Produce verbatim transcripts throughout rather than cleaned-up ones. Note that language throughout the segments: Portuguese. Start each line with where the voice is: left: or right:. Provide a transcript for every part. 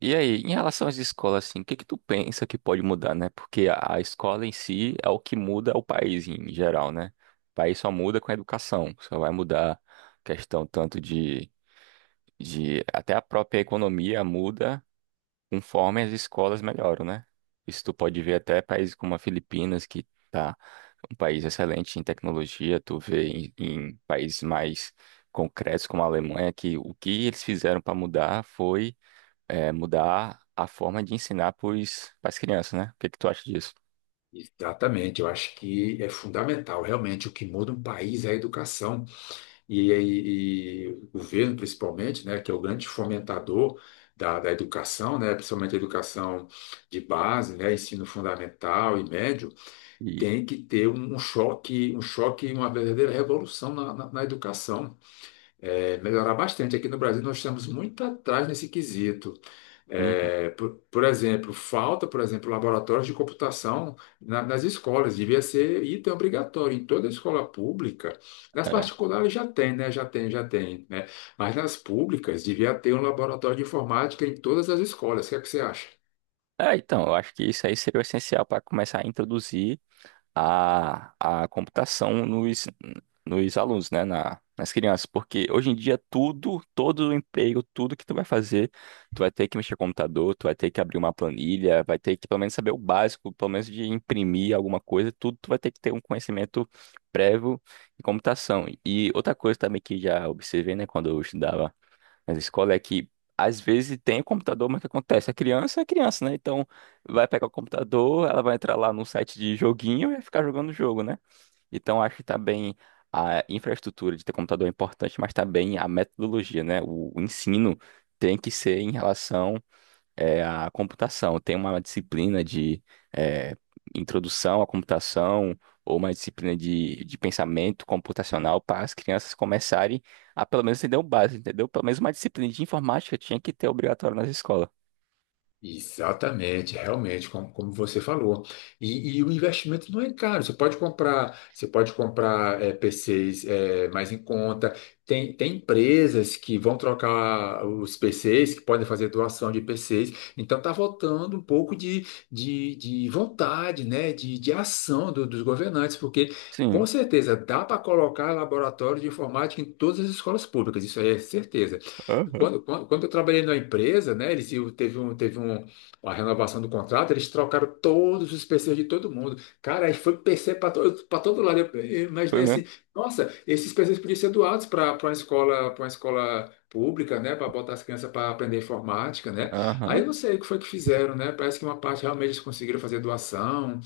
right: E aí, em relação às escolas, assim, o que que tu pensa que pode mudar, né? Porque a a escola em si é o que muda o país em geral, né? O país só muda com a educação, só vai mudar questão tanto de, de até a própria economia muda conforme as escolas melhoram, né? Isso tu pode ver até países como a Filipinas, que tá um país excelente em tecnologia. Tu vê em, em países mais concretos como a Alemanha, que o que eles fizeram para mudar foi é, mudar a forma de ensinar para as crianças, né? O que que tu acha disso?
left: Exatamente, eu acho que é fundamental. Realmente, o que muda um país é a educação e, e- e o governo, principalmente, né, que é o grande fomentador da, da educação, né, principalmente a educação de base, né, ensino fundamental e médio,
right: E.
left: tem que ter um, um choque, um choque, e uma verdadeira revolução na, na, na educação. É, melhorar bastante. Aqui no Brasil, nós estamos muito atrás nesse quesito.
right: Uhum.
left: É, por, por exemplo, falta, por exemplo, laboratórios de computação na- nas escolas, devia ser item obrigatório em toda escola pública. Nas
right: É.
left: particulares já tem, né? Já tem, já tem, né? Mas nas públicas devia ter um laboratório de informática em todas as escolas. O que é que você acha?
right: É, então, eu acho que isso aí seria o essencial para começar a introduzir a, a computação nos, nos alunos, né? Na, nas crianças. Porque hoje em dia tudo, todo o emprego, tudo que tu vai fazer, tu vai ter que mexer com o computador, tu vai ter que abrir uma planilha, vai ter que pelo menos saber o básico, pelo menos de imprimir alguma coisa, tudo tu vai ter que ter um conhecimento prévio em computação. E outra coisa também que já observei, né, quando eu estudava, mas a escola é que às vezes tem o computador, mas o que acontece? A criança é criança, né? Então vai pegar o computador, ela vai entrar lá no site de joguinho e vai ficar jogando o jogo, né? Então acho que tá bem, a infraestrutura de ter computador é importante, mas tá bem a metodologia, né? O, o ensino tem que ser em relação é a computação. Tem uma disciplina de é, introdução à computação ou uma disciplina de, de pensamento computacional para as crianças começarem a pelo menos entender o básico, entendeu? Pelo menos uma disciplina de informática tinha que ter obrigatório nas escolas.
left: Exatamente, realmente, como, como você falou. E, e o investimento não é caro. Você pode comprar, você pode comprar eh, P Cs eh, mais em conta. Tem, tem empresas que vão trocar os P Cs, que podem fazer doação de P Cs. Então está voltando um pouco de, de, de vontade, né? De, de ação do- dos governantes, porque com
right: Sim.
left: certeza dá para colocar laboratório de informática em todas as escolas públicas, isso aí é certeza.
right: Aham.
left: Quando, quando, quando eu trabalhei na empresa, né, eles iam- teve um, teve um, uma renovação do contrato, eles trocaram todos os P Cs de todo mundo. Cara, aí foi P C para todo, para todo lado. Eu eu
right: Foi
left: imaginei
right: mesmo?
left: assim, nossa, esses P Cs podiam ser doados para uma escola, para uma escola pública, né, para botar as crianças para aprender informática, né? Aí
right: Aham.
left: eu não sei o que foi que fizeram, né? Parece que uma parte realmente eles conseguiram fazer doação,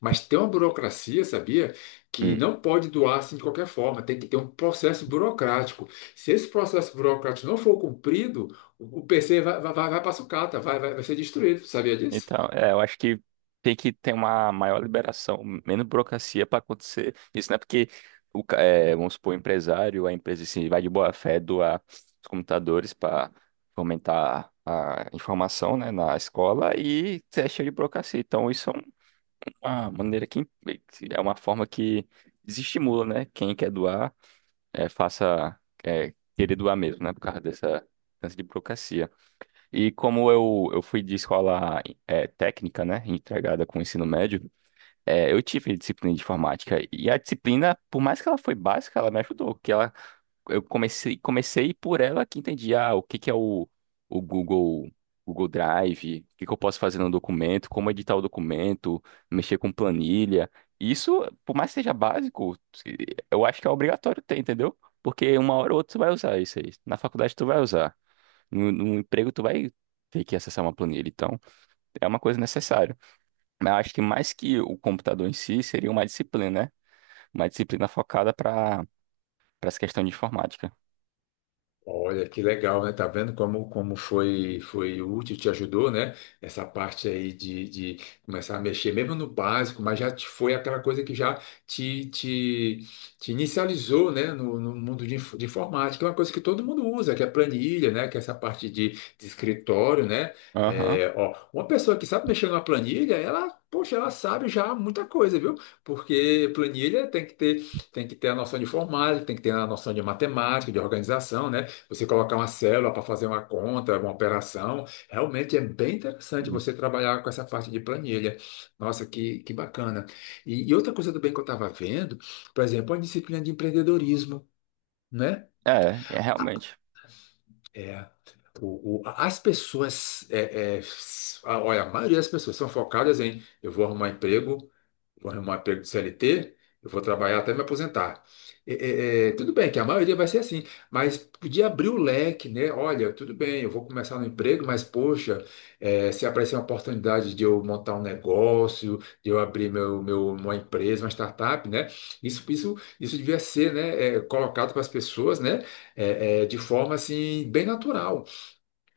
left: mas tem uma burocracia, sabia? Que
right: Hum.
left: não pode doar assim de qualquer forma, tem que ter um processo burocrático. Se esse processo burocrático não for cumprido, o o P C vai, vai, vai para sucata, vai, vai, vai ser destruído, sabia disso?
right: Então, é, eu acho que tem que ter uma maior liberação, menos burocracia para acontecer isso, né? Porque o, ca- é, vamos supor, o empresário, a empresa assim, vai de boa fé doar os computadores para fomentar a informação, né, na escola e é cheio de burocracia. Então, isso é uma maneira que é uma forma que desestimula, né? Quem quer doar, é, faça, é, querer doar mesmo, né? Por causa dessa, dessa de burocracia. E como eu, eu fui de escola eh, técnica, né, entregada com o ensino médio. Eh, eu tive disciplina de informática. E a disciplina, por mais que ela foi básica, ela me ajudou. Que ela, eu comecei, comecei por ela que entendi, ah, o que que é o, o Google, Google Drive, o que que eu posso fazer no documento, como editar o documento, mexer com planilha. Isso, por mais que seja básico, eu acho que é obrigatório ter, entendeu? Porque uma hora ou outra tu vai usar isso aí. Na faculdade tu vai usar. No, no emprego, tu vai ter que acessar uma planilha, então é uma coisa necessária. Mas eu acho que mais que o computador em si, seria uma disciplina, né? Uma disciplina focada para para essa questão de informática.
left: Olha, que legal, né? Tá vendo como, como foi, foi útil, te ajudou, né? Essa parte aí de, de começar a mexer, mesmo no básico, mas já te- foi aquela coisa que já te, te, te inicializou, né? No, no mundo de, inf- de informática, é uma coisa que todo mundo usa, que é planilha, né? Que é essa parte de, de escritório, né?
right: Aham.
left: É, ó, uma pessoa que sabe mexer numa planilha, ela, poxa, ela sabe já muita coisa, viu? Porque planilha tem que ter tem que ter a noção de informática, tem que ter a noção de matemática, de organização, né? Você colocar uma célula para fazer uma conta, uma operação. Realmente é bem interessante você trabalhar com essa parte de planilha. Nossa, que, que bacana. E, e outra coisa também que eu estava vendo, por exemplo, a disciplina de empreendedorismo, né?
right: É, é realmente.
left: É, o, o- as pessoas, é, é, s- a- olha, a maioria das pessoas são focadas em eu vou arrumar emprego, vou arrumar um emprego de C L T, eu vou trabalhar até me aposentar. É, é, é, tudo bem que a maioria vai ser assim, mas podia abrir o leque, né? Olha, tudo bem, eu vou começar no emprego, mas poxa, é, se aparecer uma oportunidade de eu montar um negócio, de eu abrir meu, meu, uma empresa, uma startup, né? Isso, isso, isso devia ser, né, é, colocado para as pessoas, né? é, é, de forma assim, bem natural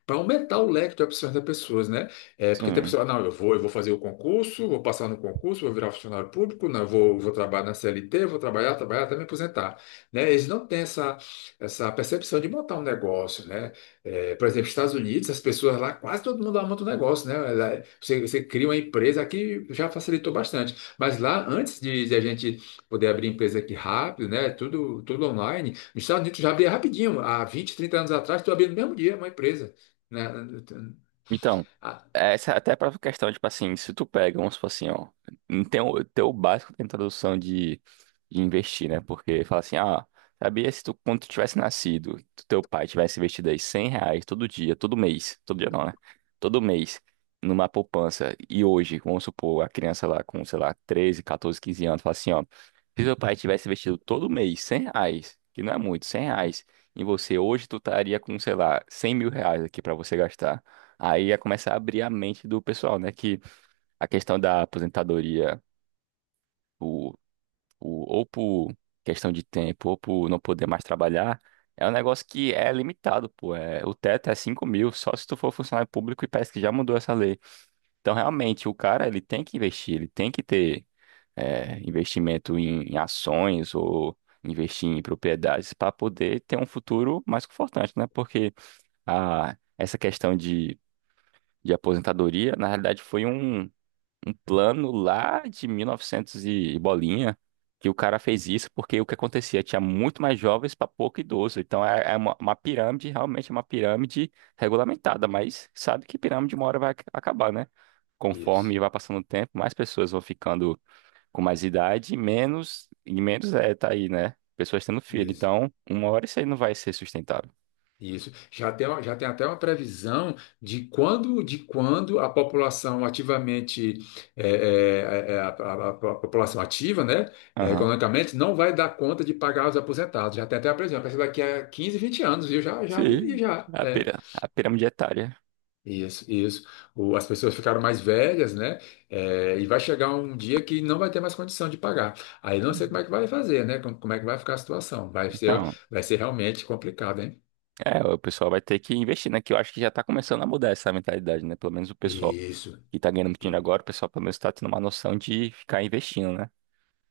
left: para aumentar o leque de opções das pessoas, né? É, porque tem
right: Sim.
left: pessoa, "Ah, não, eu vou, eu vou fazer o concurso, vou passar no concurso, vou virar funcionário público, não, eu vou, vou trabalhar na C L T, vou trabalhar, trabalhar até me aposentar, né? Eles não têm essa, essa percepção de montar um negócio, né? É, por exemplo, Estados Unidos, as pessoas lá, quase todo mundo lá monta um negócio, né? Ela- Você, você cria uma empresa, aqui já facilitou bastante, mas lá, antes de, de a gente poder abrir empresa aqui rápido, né? Tudo, tudo online, nos Estados Unidos já abria rapidinho, há vinte, trinta anos atrás, tu abria no mesmo dia uma empresa né?
right: Então,
left: Ah,
right: essa é até para própria questão, tipo assim, se tu pega, vamos supor assim, ó, não tem o, tem o básico, tem tradução de, de investir, né? Porque fala assim, ah, sabia se tu, quando tu tivesse nascido, tu- teu pai tivesse investido aí cem reais todo dia, todo mês, todo dia não, né? Todo mês, numa poupança, e hoje, vamos supor, a criança lá com, sei lá, treze catorze quinze anos, fala assim, ó, se teu pai tivesse investido todo mês cem reais, que não é muito, cem reais, em você, hoje tu estaria com, sei lá, cem mil reais aqui para você gastar. Aí ia começar a abrir a mente do pessoal, né? Que a questão da aposentadoria, o, o, ou por questão de tempo, ou por não poder mais trabalhar, é um negócio que é limitado, pô. É, o teto é cinco mil, só se tu for funcionário público, e parece que já mudou essa lei. Então, realmente, o cara, ele tem que investir, ele tem que ter é, investimento em, em ações ou investir em propriedades para poder ter um futuro mais confortante, né? Porque a, essa questão de de aposentadoria, na realidade foi um, um plano lá de mil e novecentos e novecentos e e bolinha que o cara fez isso, porque o que acontecia? Tinha muito mais jovens para pouco idoso. Então é, é uma, uma pirâmide, realmente é uma pirâmide regulamentada, mas sabe que pirâmide uma hora vai ac- acabar, né?
left: Isso,
right: Conforme vai passando o tempo, mais pessoas vão ficando com mais idade, e menos, e menos é, tá aí, né? Pessoas tendo filho.
left: isso,
right: Então, uma hora isso aí não vai ser sustentável.
left: isso. Já tem, já tem até uma previsão de quando, de quando a população ativamente, é, é, é, é, a, a- a população ativa, né, é,
right: Aham.
left: economicamente, não vai dar conta de pagar os aposentados. Já tem até a previsão, parece que daqui a quinze vinte anos, viu? Já, já, vi,
right: Sim,
left: já.
right: a
left: É.
right: pira- a pirâmide etária.
left: Isso, isso. O- as pessoas ficaram mais velhas, né? É, e vai chegar um dia que não vai ter mais condição de pagar. Aí não sei como é que vai fazer, né? Como, como é que vai ficar a situação? Vai ser,
right: Então.
left: vai ser realmente complicado, hein?
right: É, o pessoal vai ter que investir, né? Que eu acho que já tá começando a mudar essa mentalidade, né? Pelo menos o pessoal
left: Isso.
right: que tá ganhando dinheiro agora, o pessoal pelo menos tá tendo uma noção de ficar investindo, né?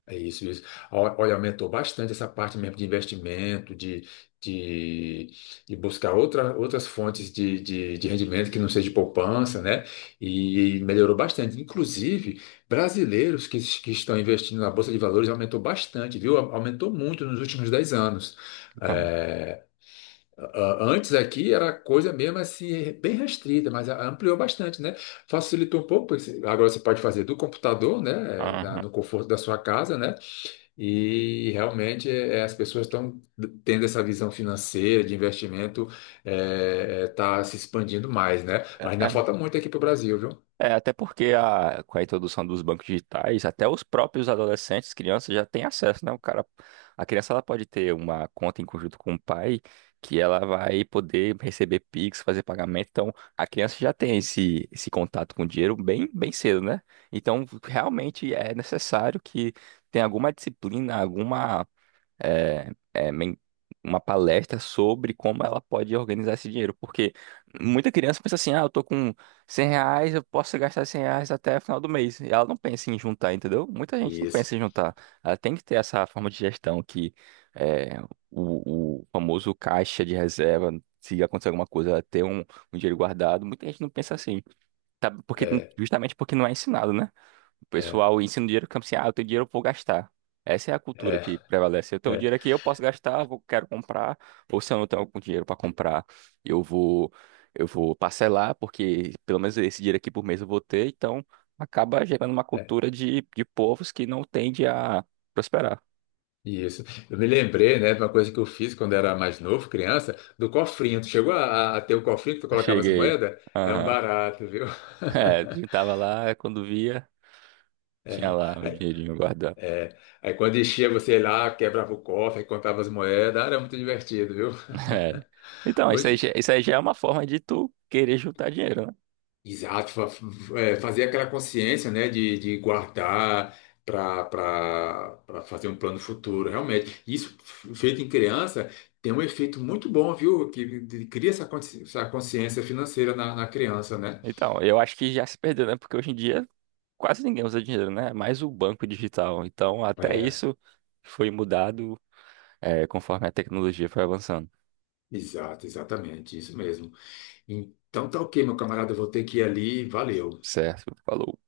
left: É isso, isso. Ó- Olha, aumentou bastante essa parte mesmo de investimento, de, de, de buscar outra, outras fontes de, de, de rendimento que não seja de poupança, né? E, melhorou bastante. Inclusive, brasileiros que, que estão investindo na Bolsa de Valores aumentou bastante, viu? Aumentou muito nos últimos dez anos.
right: Então.
left: É, a- antes aqui era coisa mesmo assim, bem restrita, mas ampliou bastante, né? Facilitou um pouco, porque agora você pode fazer do computador, né? É, Na-
right: Aham.
left: No conforto da sua casa, né? E realmente é, as pessoas estão tendo essa visão financeira de investimento, está se expandindo mais, né? Mas ainda falta muito aqui para o Brasil, viu?
right: É, até porque a, com a introdução dos bancos digitais, até os próprios adolescentes, crianças já têm acesso, né? O cara, a criança ela pode ter uma conta em conjunto com o pai, que ela vai poder receber Pix, fazer pagamento. Então, a criança já tem esse, esse contato com o dinheiro bem, bem cedo, né? Então, realmente é necessário que tenha alguma disciplina, alguma é, é, men- uma palestra sobre como ela pode organizar esse dinheiro. Porque muita criança pensa assim, ah, eu tô com cem reais, eu posso gastar cem reais até o final do mês. E ela não pensa em juntar, entendeu? Muita gente não
left: Isso.
right: pensa em juntar. Ela tem que ter essa forma de gestão que é, o, o famoso caixa de reserva, se acontecer alguma coisa, ela ter um, um dinheiro guardado. Muita gente não pensa assim, tá? Porque,
left: É,
right: justamente porque não é ensinado, né? O
left: é,
right: pessoal ensina o dinheiro como assim, ah, eu tenho dinheiro, eu vou gastar. Essa é a cultura
left: é,
right: que prevalece. Eu tenho
left: é,
right: dinheiro aqui, eu posso gastar, vou, quero comprar, ou se eu não tenho algum dinheiro para comprar, eu vou eu vou parcelar, porque pelo menos esse dinheiro aqui por mês eu vou ter, então acaba gerando uma
left: é,
right: cultura de, de povos que não tende a prosperar.
left: isso. Eu me lembrei, né, de uma coisa que eu fiz quando era mais novo, criança, do cofrinho. Tu chegou a, a- a ter o cofrinho que tu colocava as
right: Cheguei.
left: moedas? É um
right: Aham.
left: barato, viu?
right: É, a gente tava lá, quando via, tinha
left: É,
right: lá o
left: aí,
right: dinheirinho guardado.
left: é. Aí quando enchia, você ia lá, quebrava o cofre, aí contava as moedas. Ah, era muito divertido, viu?
right: É. Então, isso aí,
left: Hoje,
right: já- isso aí já é uma forma de tu querer juntar dinheiro, né?
left: Exato, fa- é, fazer aquela consciência, né, de, de guardar para fazer um plano futuro, realmente. Isso f- feito em criança tem um efeito muito bom, viu? Que de- cria essa consci- essa consciência financeira na, na criança, né?
right: Então, eu acho que já se perdeu, né? Porque hoje em dia quase ninguém usa dinheiro, né? É mais o banco digital. Então, até
left: É,
right: isso foi mudado, é, conforme a tecnologia foi avançando.
left: exato, exatamente, isso mesmo. Então tá ok, meu camarada, eu vou ter que ir ali, valeu.
right: Certo, falou.